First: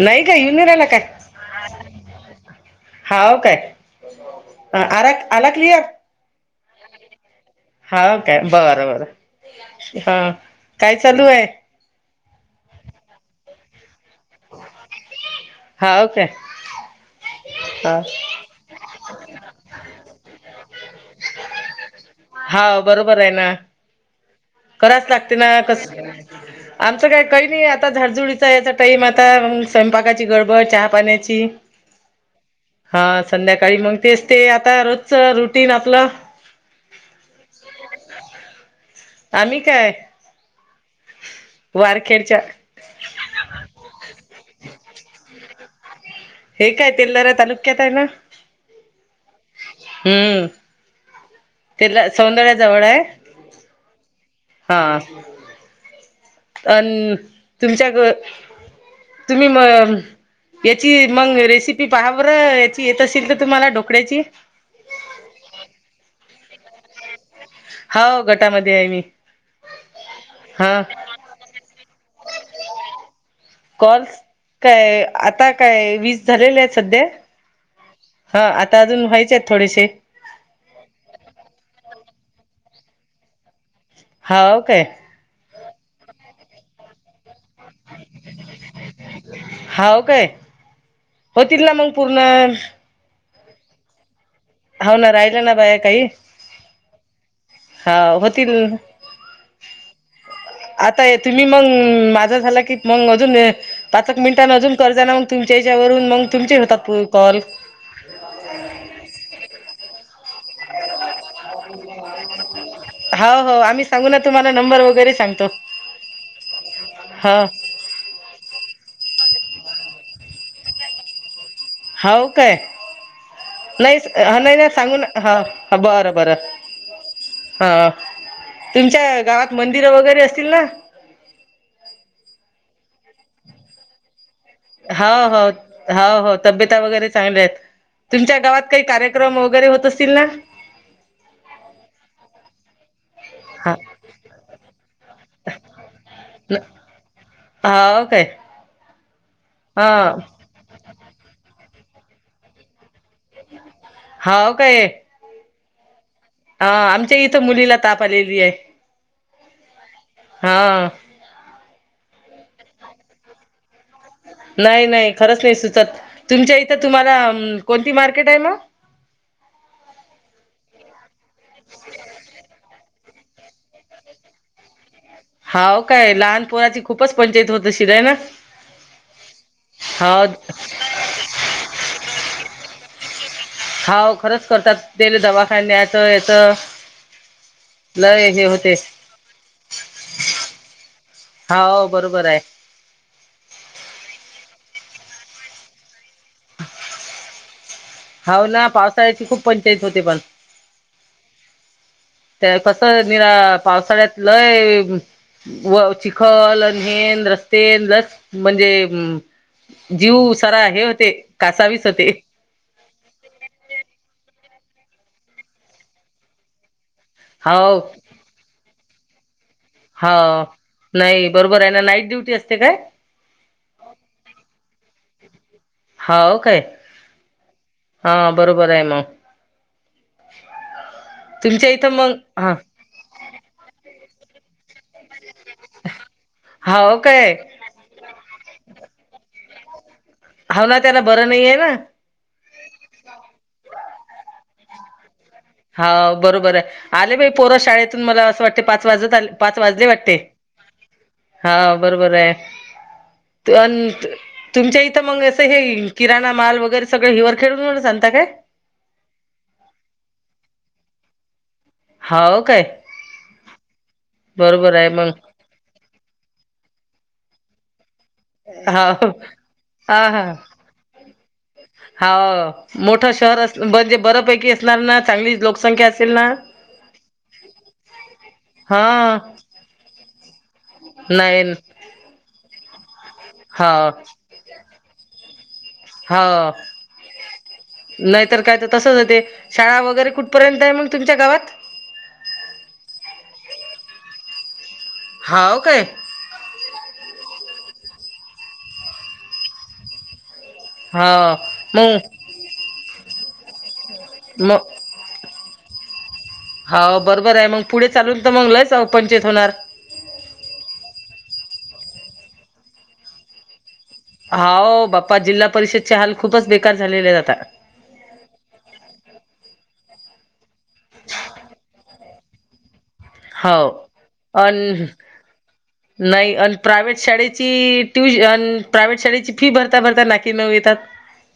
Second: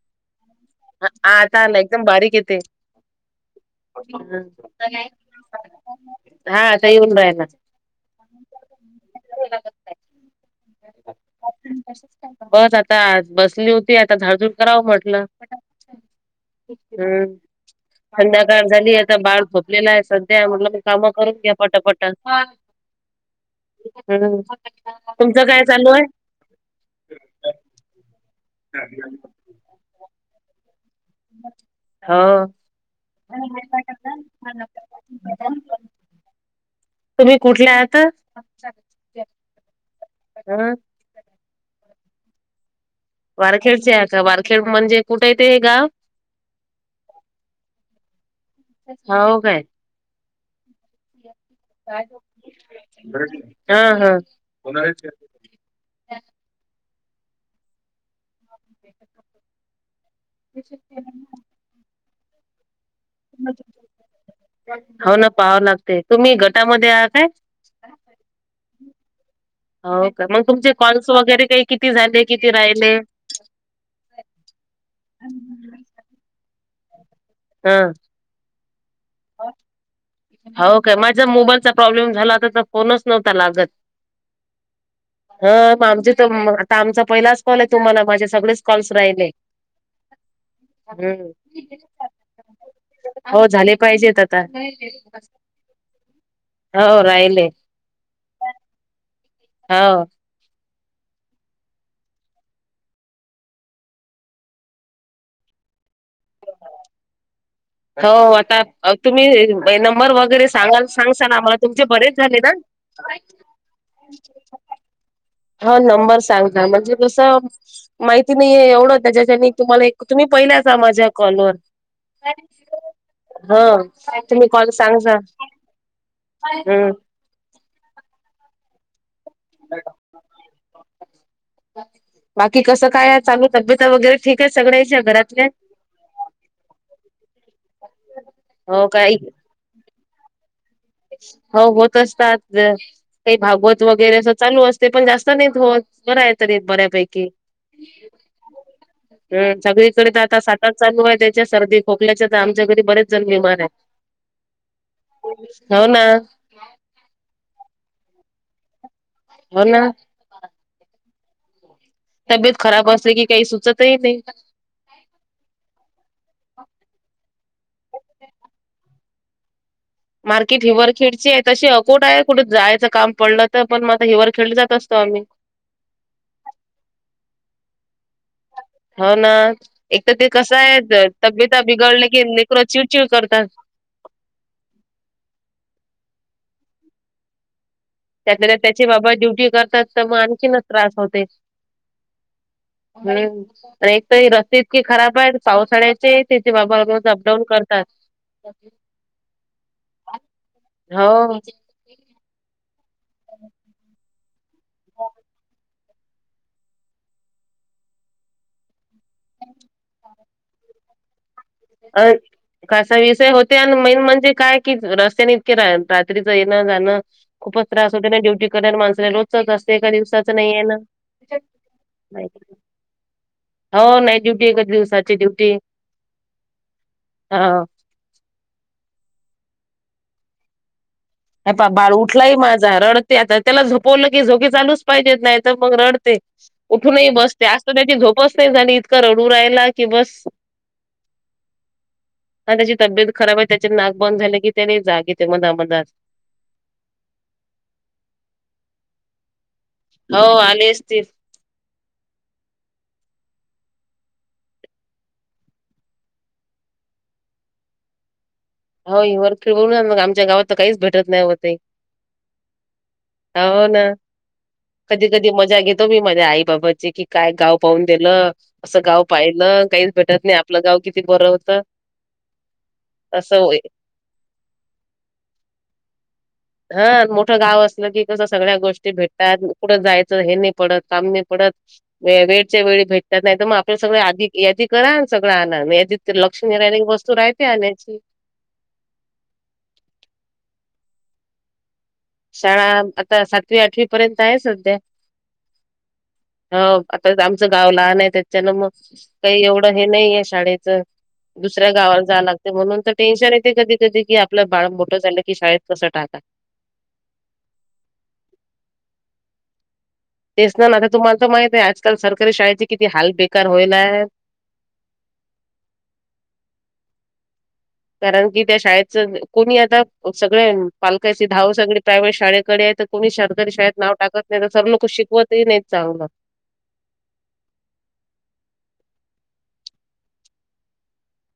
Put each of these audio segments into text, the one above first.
नाही का हुूनिराला [inaudible] ह आता आला एकदम बारीक येते. हाव काय आ आला क्लिअर हा आता येऊन राहिला हा काय बर बरं हा काय चालू आहे. बस आता बसली होती आता झाड झुड करावं म्हटलं हा काय हा हम् झाली आता बाळ झोपलेला आहे सध्या म्हटलं म काम करून घ्या पटापट हाव बरोबर आहे ना हम्म कराच लागते तुमचं ना काय कस चालू आहे आमचं काय काही नाही आता झाड जुडीचा याचा टाईम आता स्वयंपाकाची गडबड चहा पाण्याची हो हा संध्याकाळी मग तेच ते आता रोजच रुटीन आपलं तुम्ही कुठल्या आहता. आम्ही काय हा वारखेडच्या वारखेडचे आहे का वारखेड म्हणजे कुठं येते. गाव तेल्हारा तालुक्यात आहे ना हो काय हम्म तला सौंदर्या जवळ आहे हा हा हा अ तुमच्या ग तुम्ही म याची मग रेसिपी पाहाव येत असेल का तुम्हाला डोकळ्याची हो ना पाहाव लागते तुम्ही गटामध्ये आहात काय होा गटामध्ये आहे मी हो का मग तुमचे हा कॉल्स वगैरे काही किती झाले किती राहिले. कॉल्स काय आता काय वीज झालेले आहेत सध्या हा हा आता अजून व्हायचे आहेत थोडेसे हो काय माझा मोबाईलचा प्रॉब्लेम झालाता तर फोनच नव्हता लागत होा ओ काय ह आमच तर आता आमचा पहिलाच कॉल आहे तुम्हाला माझे सगळेच कॉल्स राहिले हाव हम्म होतील ना मंग पूर्ण हो झाले पाहिजेत आता हाव ना राहिलं ना बाया काही हो राहिले हा होतील. हा आता तुम्ही मंग माझा झाला की मग अजून. पाचक मिनिटं अजून करजना मग तुमच्या याच्यावरून मग तुमचे होतात कॉल. हो आता तुम्ही नंबर वगैरे सांगाल. सांग ना आमला तुमचे बरेच झाले ना. हो हो आम्ही सांगू ना तुम्हाला नंबर वगैरे सांगतो हा नंबर सांग ना म्हणजे कसं हो माहिती नाही एवढं त्याच्याच्या तुम्हाला एक तुम्ही पहिलेा माझ्या कॉलवर हो. काय नाही हा तुम्ही नाही नाही कॉल सांगून सांगजा ह बर बर हम्म हा तुमच्या गावात मंदिरं वगैरे असतील ना. बाकी कसं काय आहे चालू तब्यता वगैरे. ठीक आहे सगळ्याच्या हो हो घरातल्या ह हो तब्यता वगैरे चांगल्या आहेत. तुमच्या गावात काही कार्यक्रम वगैरे होत असतील ना हो होत असतात. काही हा भागवत वगैरे असं चालू असते पण जास्त नाहीत हो बरं आहे तरी बऱ्यापैकी हा ओके. हम सगळीकडे तर आता सातात चालू आहे त्याच्या सर्दी खोकल्याच्या तर आमच्या घरी बरेच जण बिमार आहेत. हाव काय. होना. हा आमच्या इथं मुलीला ताप आलेली आहे. हो ना. हा. तब्येत खराब असते की काही सुचतही नाही. नाही नाही खरंच नाही सुचत तुमच्या इथं तुम्हाला कोणती मार्केट आहे मग. मार्केट हिवरखेडची आहे तशी अकोट आहे कुठे जायचं काम पडलं तर पण आता हिवर खेड जात असतो आम्ही हाव काय लहानपोराची खूपच पंचायत होत असेल हाय ना. हो ना एक तर हाव ते कसं आहे तब्यता बिघडले कीलेकरं चिडचिड करतात. हाव खरंच करतात तेलं दवाखान्याच याच त्यातल्या त्याची बाबा ड्युटी करतात तर मग आणखीनच त्रास होते. हाव बरोबर आहे हम् एकतरी रस्ते इतके खराब आहे पावसाळ्याचे तिथे बाबाज अपडाऊन करत का. हो ना पावसाळ्याची खूप पंचायत होते पण. हो. कस निरा पावसाळ्यात लय व च खल अनहेन रस्ते लस म्हणजे जीव सार हे होते कासावीस होते. का विषय होते आणि मेन म्हणजे काय कि रस्त्याने इतके रात्रीच येणं जाणं खूपच हाव त्रास होते ना ड्युटी कराय माणसला रोजच असते. एका दिवसाच हाव नाही आहे ना नाही बरोबर आहे ना नाईट मा ड्युटी असते काय हो नाइट ड्युटी एकच दिवसाची ड्युटी हाव काय हा हा बरोबर आहे म ये पाये बाळ उठलाय माझा रड त्याला झोपवलं की झोगी चालूच पाहिजेत नाही तर मग रडते हाव उठूनही काय बसते. त्याची झोपच नाही झाली इतकां रडू राहिला की बस. हाव ना त्याला बरं नाहीे ना. आणि त्याची तब्येत खराब आहे त्याचे नाक बंद झाले की त्याने जागे ते मग हा बरोबर आहे आले बाई पोर शाळेतून मला असं वाटते पाच वाजत पाच वाजले वाट हो आले असंतील. हा बरोबर आहे त अंत तुमच्या इथं मग असं हे किराणा माल वगैरे सगळे हिवर खेड वरूनच आणता काय हो हि वर खिळ बोलून मग आमच्या गावात तर काहीच भेटत नाही हो ते, हाव काय हो ना बरोबर आहे कधी मग कधी मजा घेत मी मले माझ्या आई बाबाची की काय गाव पाहून दिलं. असं गाव हाव पाहिलं काहीच हा भेटत नाही आपलं गाव किती बरं होतं. हा मोठं शहर असं अस होय म्हणजे बरपैकी असणार ना चांगली लोकसंख्या असेल ना, हा मोठं गाव असलं की कसं सगळ्या हा गोष्टी भेटतात कुठं जायचं हे नाही पडत काम नाही पडत. वेळच्या वेळी भेटतात नाही तर मग आपलं हाव सगळं आधी यादी करा सगळं आणा या ते लक्ष नाय राहिलं की वस्तू राहते आणायची. तर काय तर तसंच होते शाळा वगैरे कुठपर्यंत आहे मग तुमच्या गावात शाळा आता सातवी आठवी पर्यंत आहे सध्या हाव काय ह आता आमचं गाव लहान आहे त्याच्यान मग काही एवढं हे नाही आहे शाळेत हा दुसऱ्या गावावर मग जाला ते म्हणून तर टेन्शन येते कधी कधी की आपलं बाळ मोठं झालं की शाळेत कसं टाका हो बरोबर आहे मग पुढे चालून तर मग लच पंचायत होणार. तेच ना नाता तुम्हाला तर माहित आहे आजकाल सरकारी शाळेचे किती हाल बेकार होईल आहे. हा बाप्पा जिल्हा परिषद चे हाल खूपच बेकार झालेले आता कारण की त्या शाळेच कोणी आता सगळ पालकाची धाव सगळे प्रायवे्ट शाळेकडे आहेत. कोणी सरकारी हाव शाळेत नाव टाकत नाही तर सर अन लोक शिकवतही नाही चांगलं नाही अ प्रायव्हेट शाळेची ट्यूशन प्रायव्हेट शाळेची फी भरता भरता नाकी नव येतात.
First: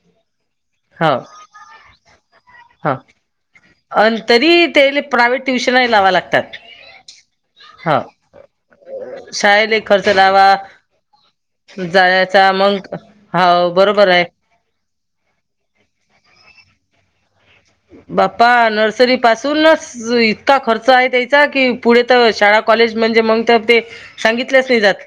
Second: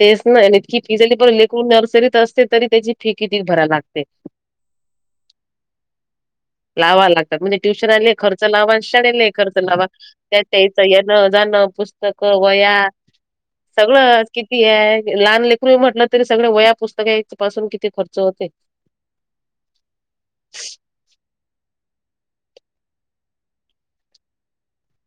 तेच नाही इतकी फी हाव झाली लेकरु नर्सरीत असते तरी त्याची फी किती भरायला लाग अन् तरी ते प्रायव्हेट ट्युशनही लावावे लागतात. लावा लागतात म्हणजे हा ट्युशनला खर्च लावा आणि शाळेला खर्च शाळेले लावा खर्च लावा त्या येणं, जाण, पुस्तक, जायचा वया मग हाव बरोबर सगळं आहे कि लहान लेकरू आहे म्हटलं तरी सगळे वया पुस्तक आहे. बाप्पा नर्सरी पासूनच इतका खर्च आहे. त्यांचा की पुढे तर शाळा कॉलेज म्हणजे मग तर ते सांगितलेच नाही जात.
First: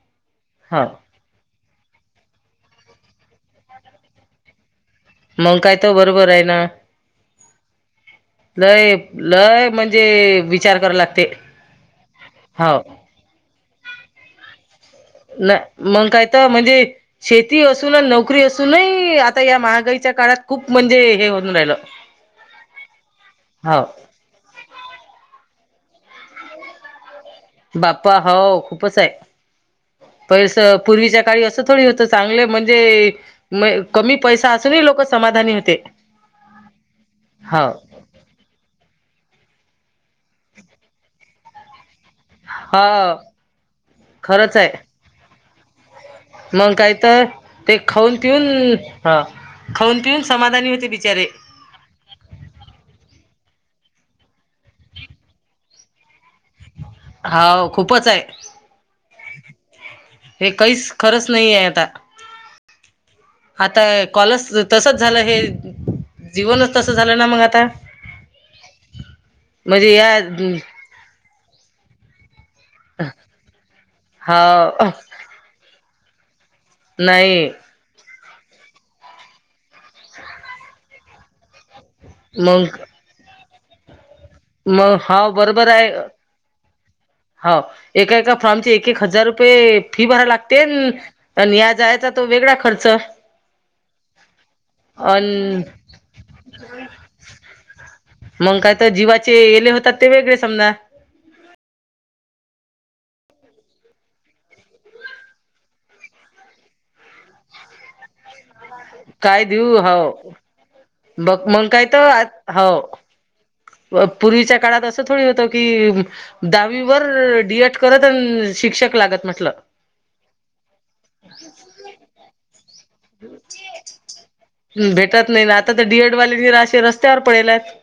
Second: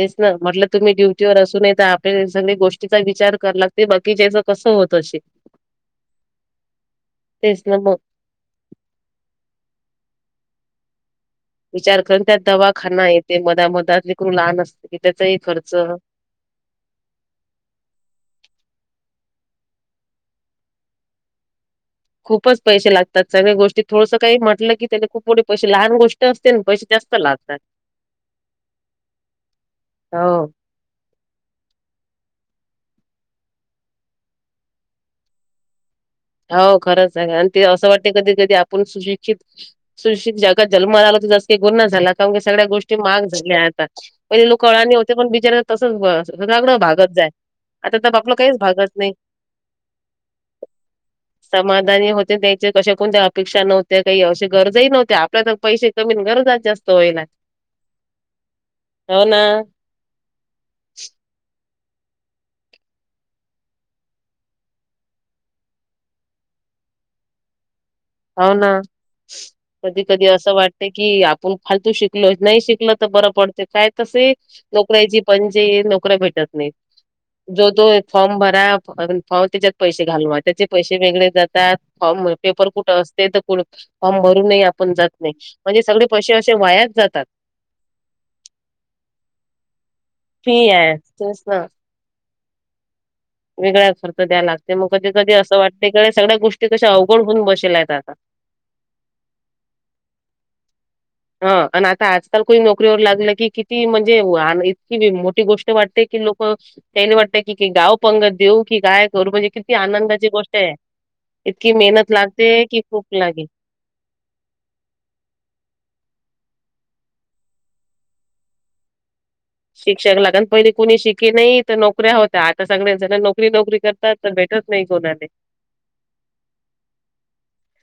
तेच ना म्हटलं हा तुम्ही ड ड्यूटीवर असून तर आपल्या सगळे गोष्टीचा विचार कर लागते बाकिच्यांच कसं होत अस मंग काय तो बरोबर आहे ना, तेच ना मग लय लय म्हणजे विचार कराव लागते. विचार करून त्यात हो दवाखाना येते मध मधात लेकरू लहान असते. की त्याचाही खर्च नाही मग काय तर म्हणजे शेती असून नोकरी असूनही आता या महागाईच्या काळात खूप म्हणजे हे होऊन राहिलं. खूपच पैसे लातात सगळ्या गोष्टी हो थोड काही म्हटलं की त्या खूपे पैसेे लहान गोष्ट असते ना पैसे जास्त लागत. बाप्पा हो खूपच आहे हो पैस पूर्वीच्या काळी असं थोडी होतं चांगलं म्हणजे म कमी पैसा असूनही लोक समाधानी होते. हो खरंच आहे आणि ते हो असं वाट कधी कधी आपण सुशिक्षित सुशिक्षित जगात जन्मला आला तर जा का गुन्हा झाला. की सगळ्या हा गोष्टी महाग झाल्या आता पहिले खरंच लोक अळाणी आहे होते पण बिचार तसच बस मग काही तर ते खाऊन पिऊन काहीच भागत नाही. ह खाऊन पिऊन समाधानी होते बिचारे समाधानी होते त्याचे कशा कोणत्या अपेक्षा नव्हत्या काही अशी गरजही नव्हत्या आपल्या तर पैसे कमी गरजा जास्त. हाव खूपच आहे. होना. हे काहीच खरंच नाही आहे आता आता कॉलच तसच झालं हे जीवनच तस झालं ना मग आता. हौना मजे कधी कधी असं वाटते की, आपण फालतू शिकलो. नाही शिकल तर बरं पडते. काय तसंही हा नोकऱ्याची पंचाईत. नोकऱ्या भेटत नाही. नाही जो तो फॉर्म भरा फॉर्म. त्याच्यात पैसे घालवा. त्याचे पैसे वेगळे जातात. फॉर्म पेपर मग कुठ असते तर फॉर्म भरूनही आपण मग जात हा नाही. म्हणजे सगळे पैसे असे वायाच जातात. हाव. एका एका फॉर्मची एक एक हजार रुपये फी भराव लागते फी आहे. तेच नं ना. या जायाचा - तो वेगळा खर्च. वेगळा खर्च द्यायला लागतंय. मग कधी कधी असं अन वाटते गडे सगळ्या गोष्टी कशा अवघड होऊन बसेल्या आहेत आता. मग काय तर? जीवाचे येले होतात ते वेगळे समजा. ह आणि आता आजकाल कोही नोकरीवर लागलं की किती म्हणजे? हां ना इतकी मोठी गोष्ट वाटते की लोक त्याले वाटतं की गाव पंगत देऊ. की काय करू. म्हणजे किती देऊ आनंदाची हो गोष्ट आहे. बघ मग इतकी काय मेहनत तर लागते की हो खूप लागे. पूर्वीच्या काळात असं थोडी होतं की दहावीवर डी एट करत अन शिक्षक लागत म्हटलं. शिक्षक लागण पहिली कोणी शिके नाही तर नोकऱ्या होत- तर आता सगळे जण नोकरी नोकरी करतात. तर भेटत नाही कोणाले. त्यावर पडेलात.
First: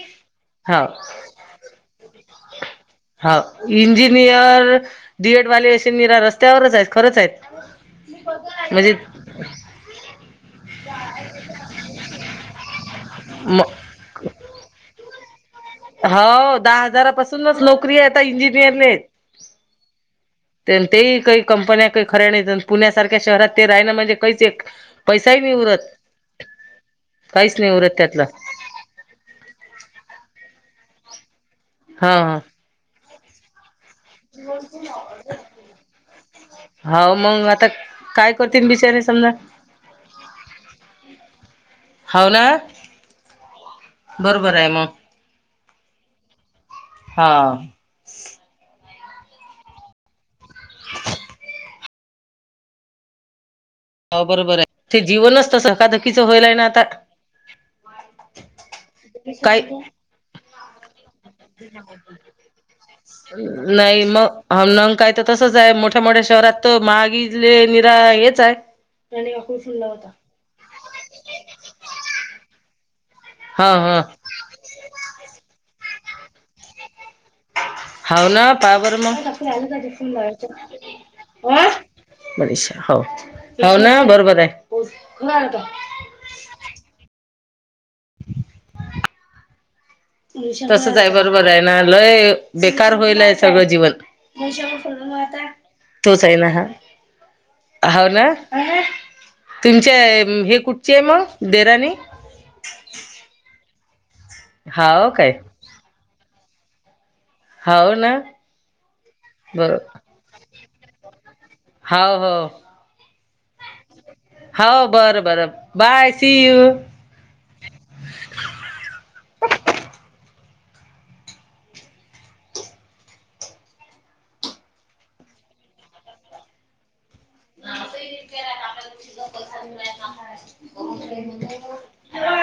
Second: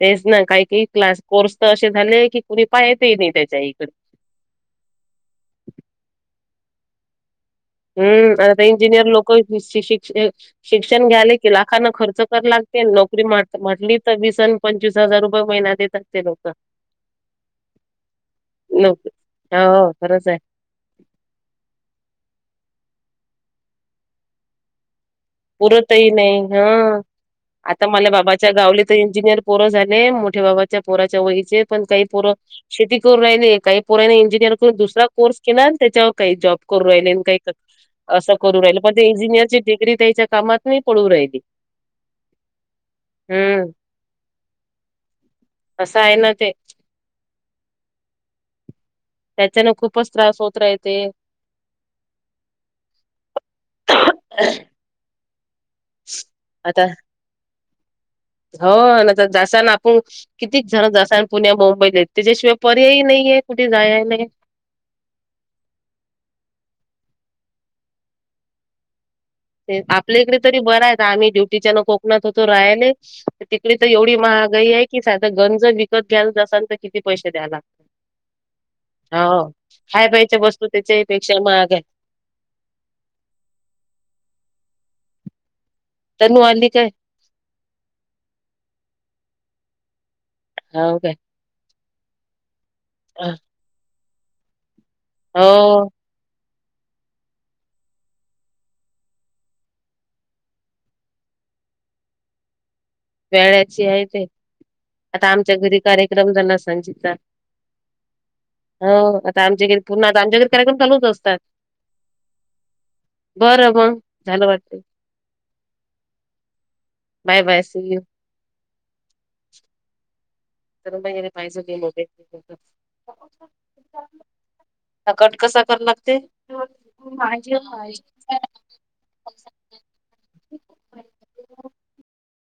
तेच ना. काही काही क्लास कोर्स तर असे झाले की कुणी पाहयतेही नाही त्याच्या इकडे. डी एर् डी एड वाले असे निर रस्त्यावरच आहेत. खरंच आहेत. हम्म. आता म्हणजे इंजिनियर लोक शिक्षिक शिक्षण घ्यायले की लाखांन खर्च क लागतय. नोकरी म्हटली तर वीस अन - पंचवीस हजार रुपये महिना देत हाव. दहा हजारापासूनच नोकरी आहे आता इंजिनिअरले. नोकरी हो खरंच आहे. ते काही कंपन्या काही खऱ्या नाही. पुण्यासारख्या शहरात ते राहिन म्हणजे कहीच एक पैसाही नाही उरत पुरतही नाही ह. काहीच नाही आता उरत मला त्यातला बाबाच्या गावले तर इंजिनियर पोरं झाले. मोठ्या बाबाच्या पोराच्या वईचे पण काही हा पोरं शेती करू राहिले. काही पोराने इंजिनिअर करून दुसरा कोर्स केला न त्याच्यावर काही जॉब करू हा राहिले हो काही मग आता काय असं करू करतील राहिले. पण बिचारे ते समजा इंजिनियरची डिग्री त्यांच्या कामात नाही पडू राहिली. होव ना? हम्म बरोबर आहे मग. असं आहे ना ते. हा. त्याच्यान खूपच त्रास होत राहयते. हो बरोबर आहे. ते जीवनच तसं धकाधकीचं होईल आहे ना आता. हो. न तर जासा काय ना आपण. कितीक जण जातात आणि पुण्या मुंबईले त्याच्याशिवाय पर्यायही नाहीये कुठे नाही जायायले. [unintelligible] काय तर तसंच आहे मोठ्या मोठ्या शहरात तर माहगिले निरा हेच आहे. [unintelligible] ते आपल्या इकडे तरी बरा आहे. आम्ही ड्युटीच्यान कोकणात होतो राहायले. हा तिकडे तर हा एवढी महागाई आहे. की साधं गंज विकत घ्यायला जाशाल तर किती पैसे द्याय लागत. हाव ना. पाहय बरं मग? खाय प्यायच्या वस्तू त्याच्याही पेक्षा महाग आहे पैसा हो. हो ना बरोबर आहे. तनु आली काय? तसच हो आहे. काय. बरोबर आहे ना. लय बेकार होईल आहे सगळं जीवन. हो तोच आहे ना हा. हाव ना. तुमच्या हे कुठचे आहे मग देराणी? वेळ्याची आहे ते. हाव आता काय आमच्या घरी कार्यक्रम झाला ना सांची चा हाव ना हो आता आमच्या बरो घरी पुन्हा आता आमच्या घरी कार्यक्रम चालूच असतात. हो हो बरं मग झालं वाटतं. हाव. बरं बर. Bye see you. Bye bye see you. [unintelligible] ह कट कसा करा लागते ज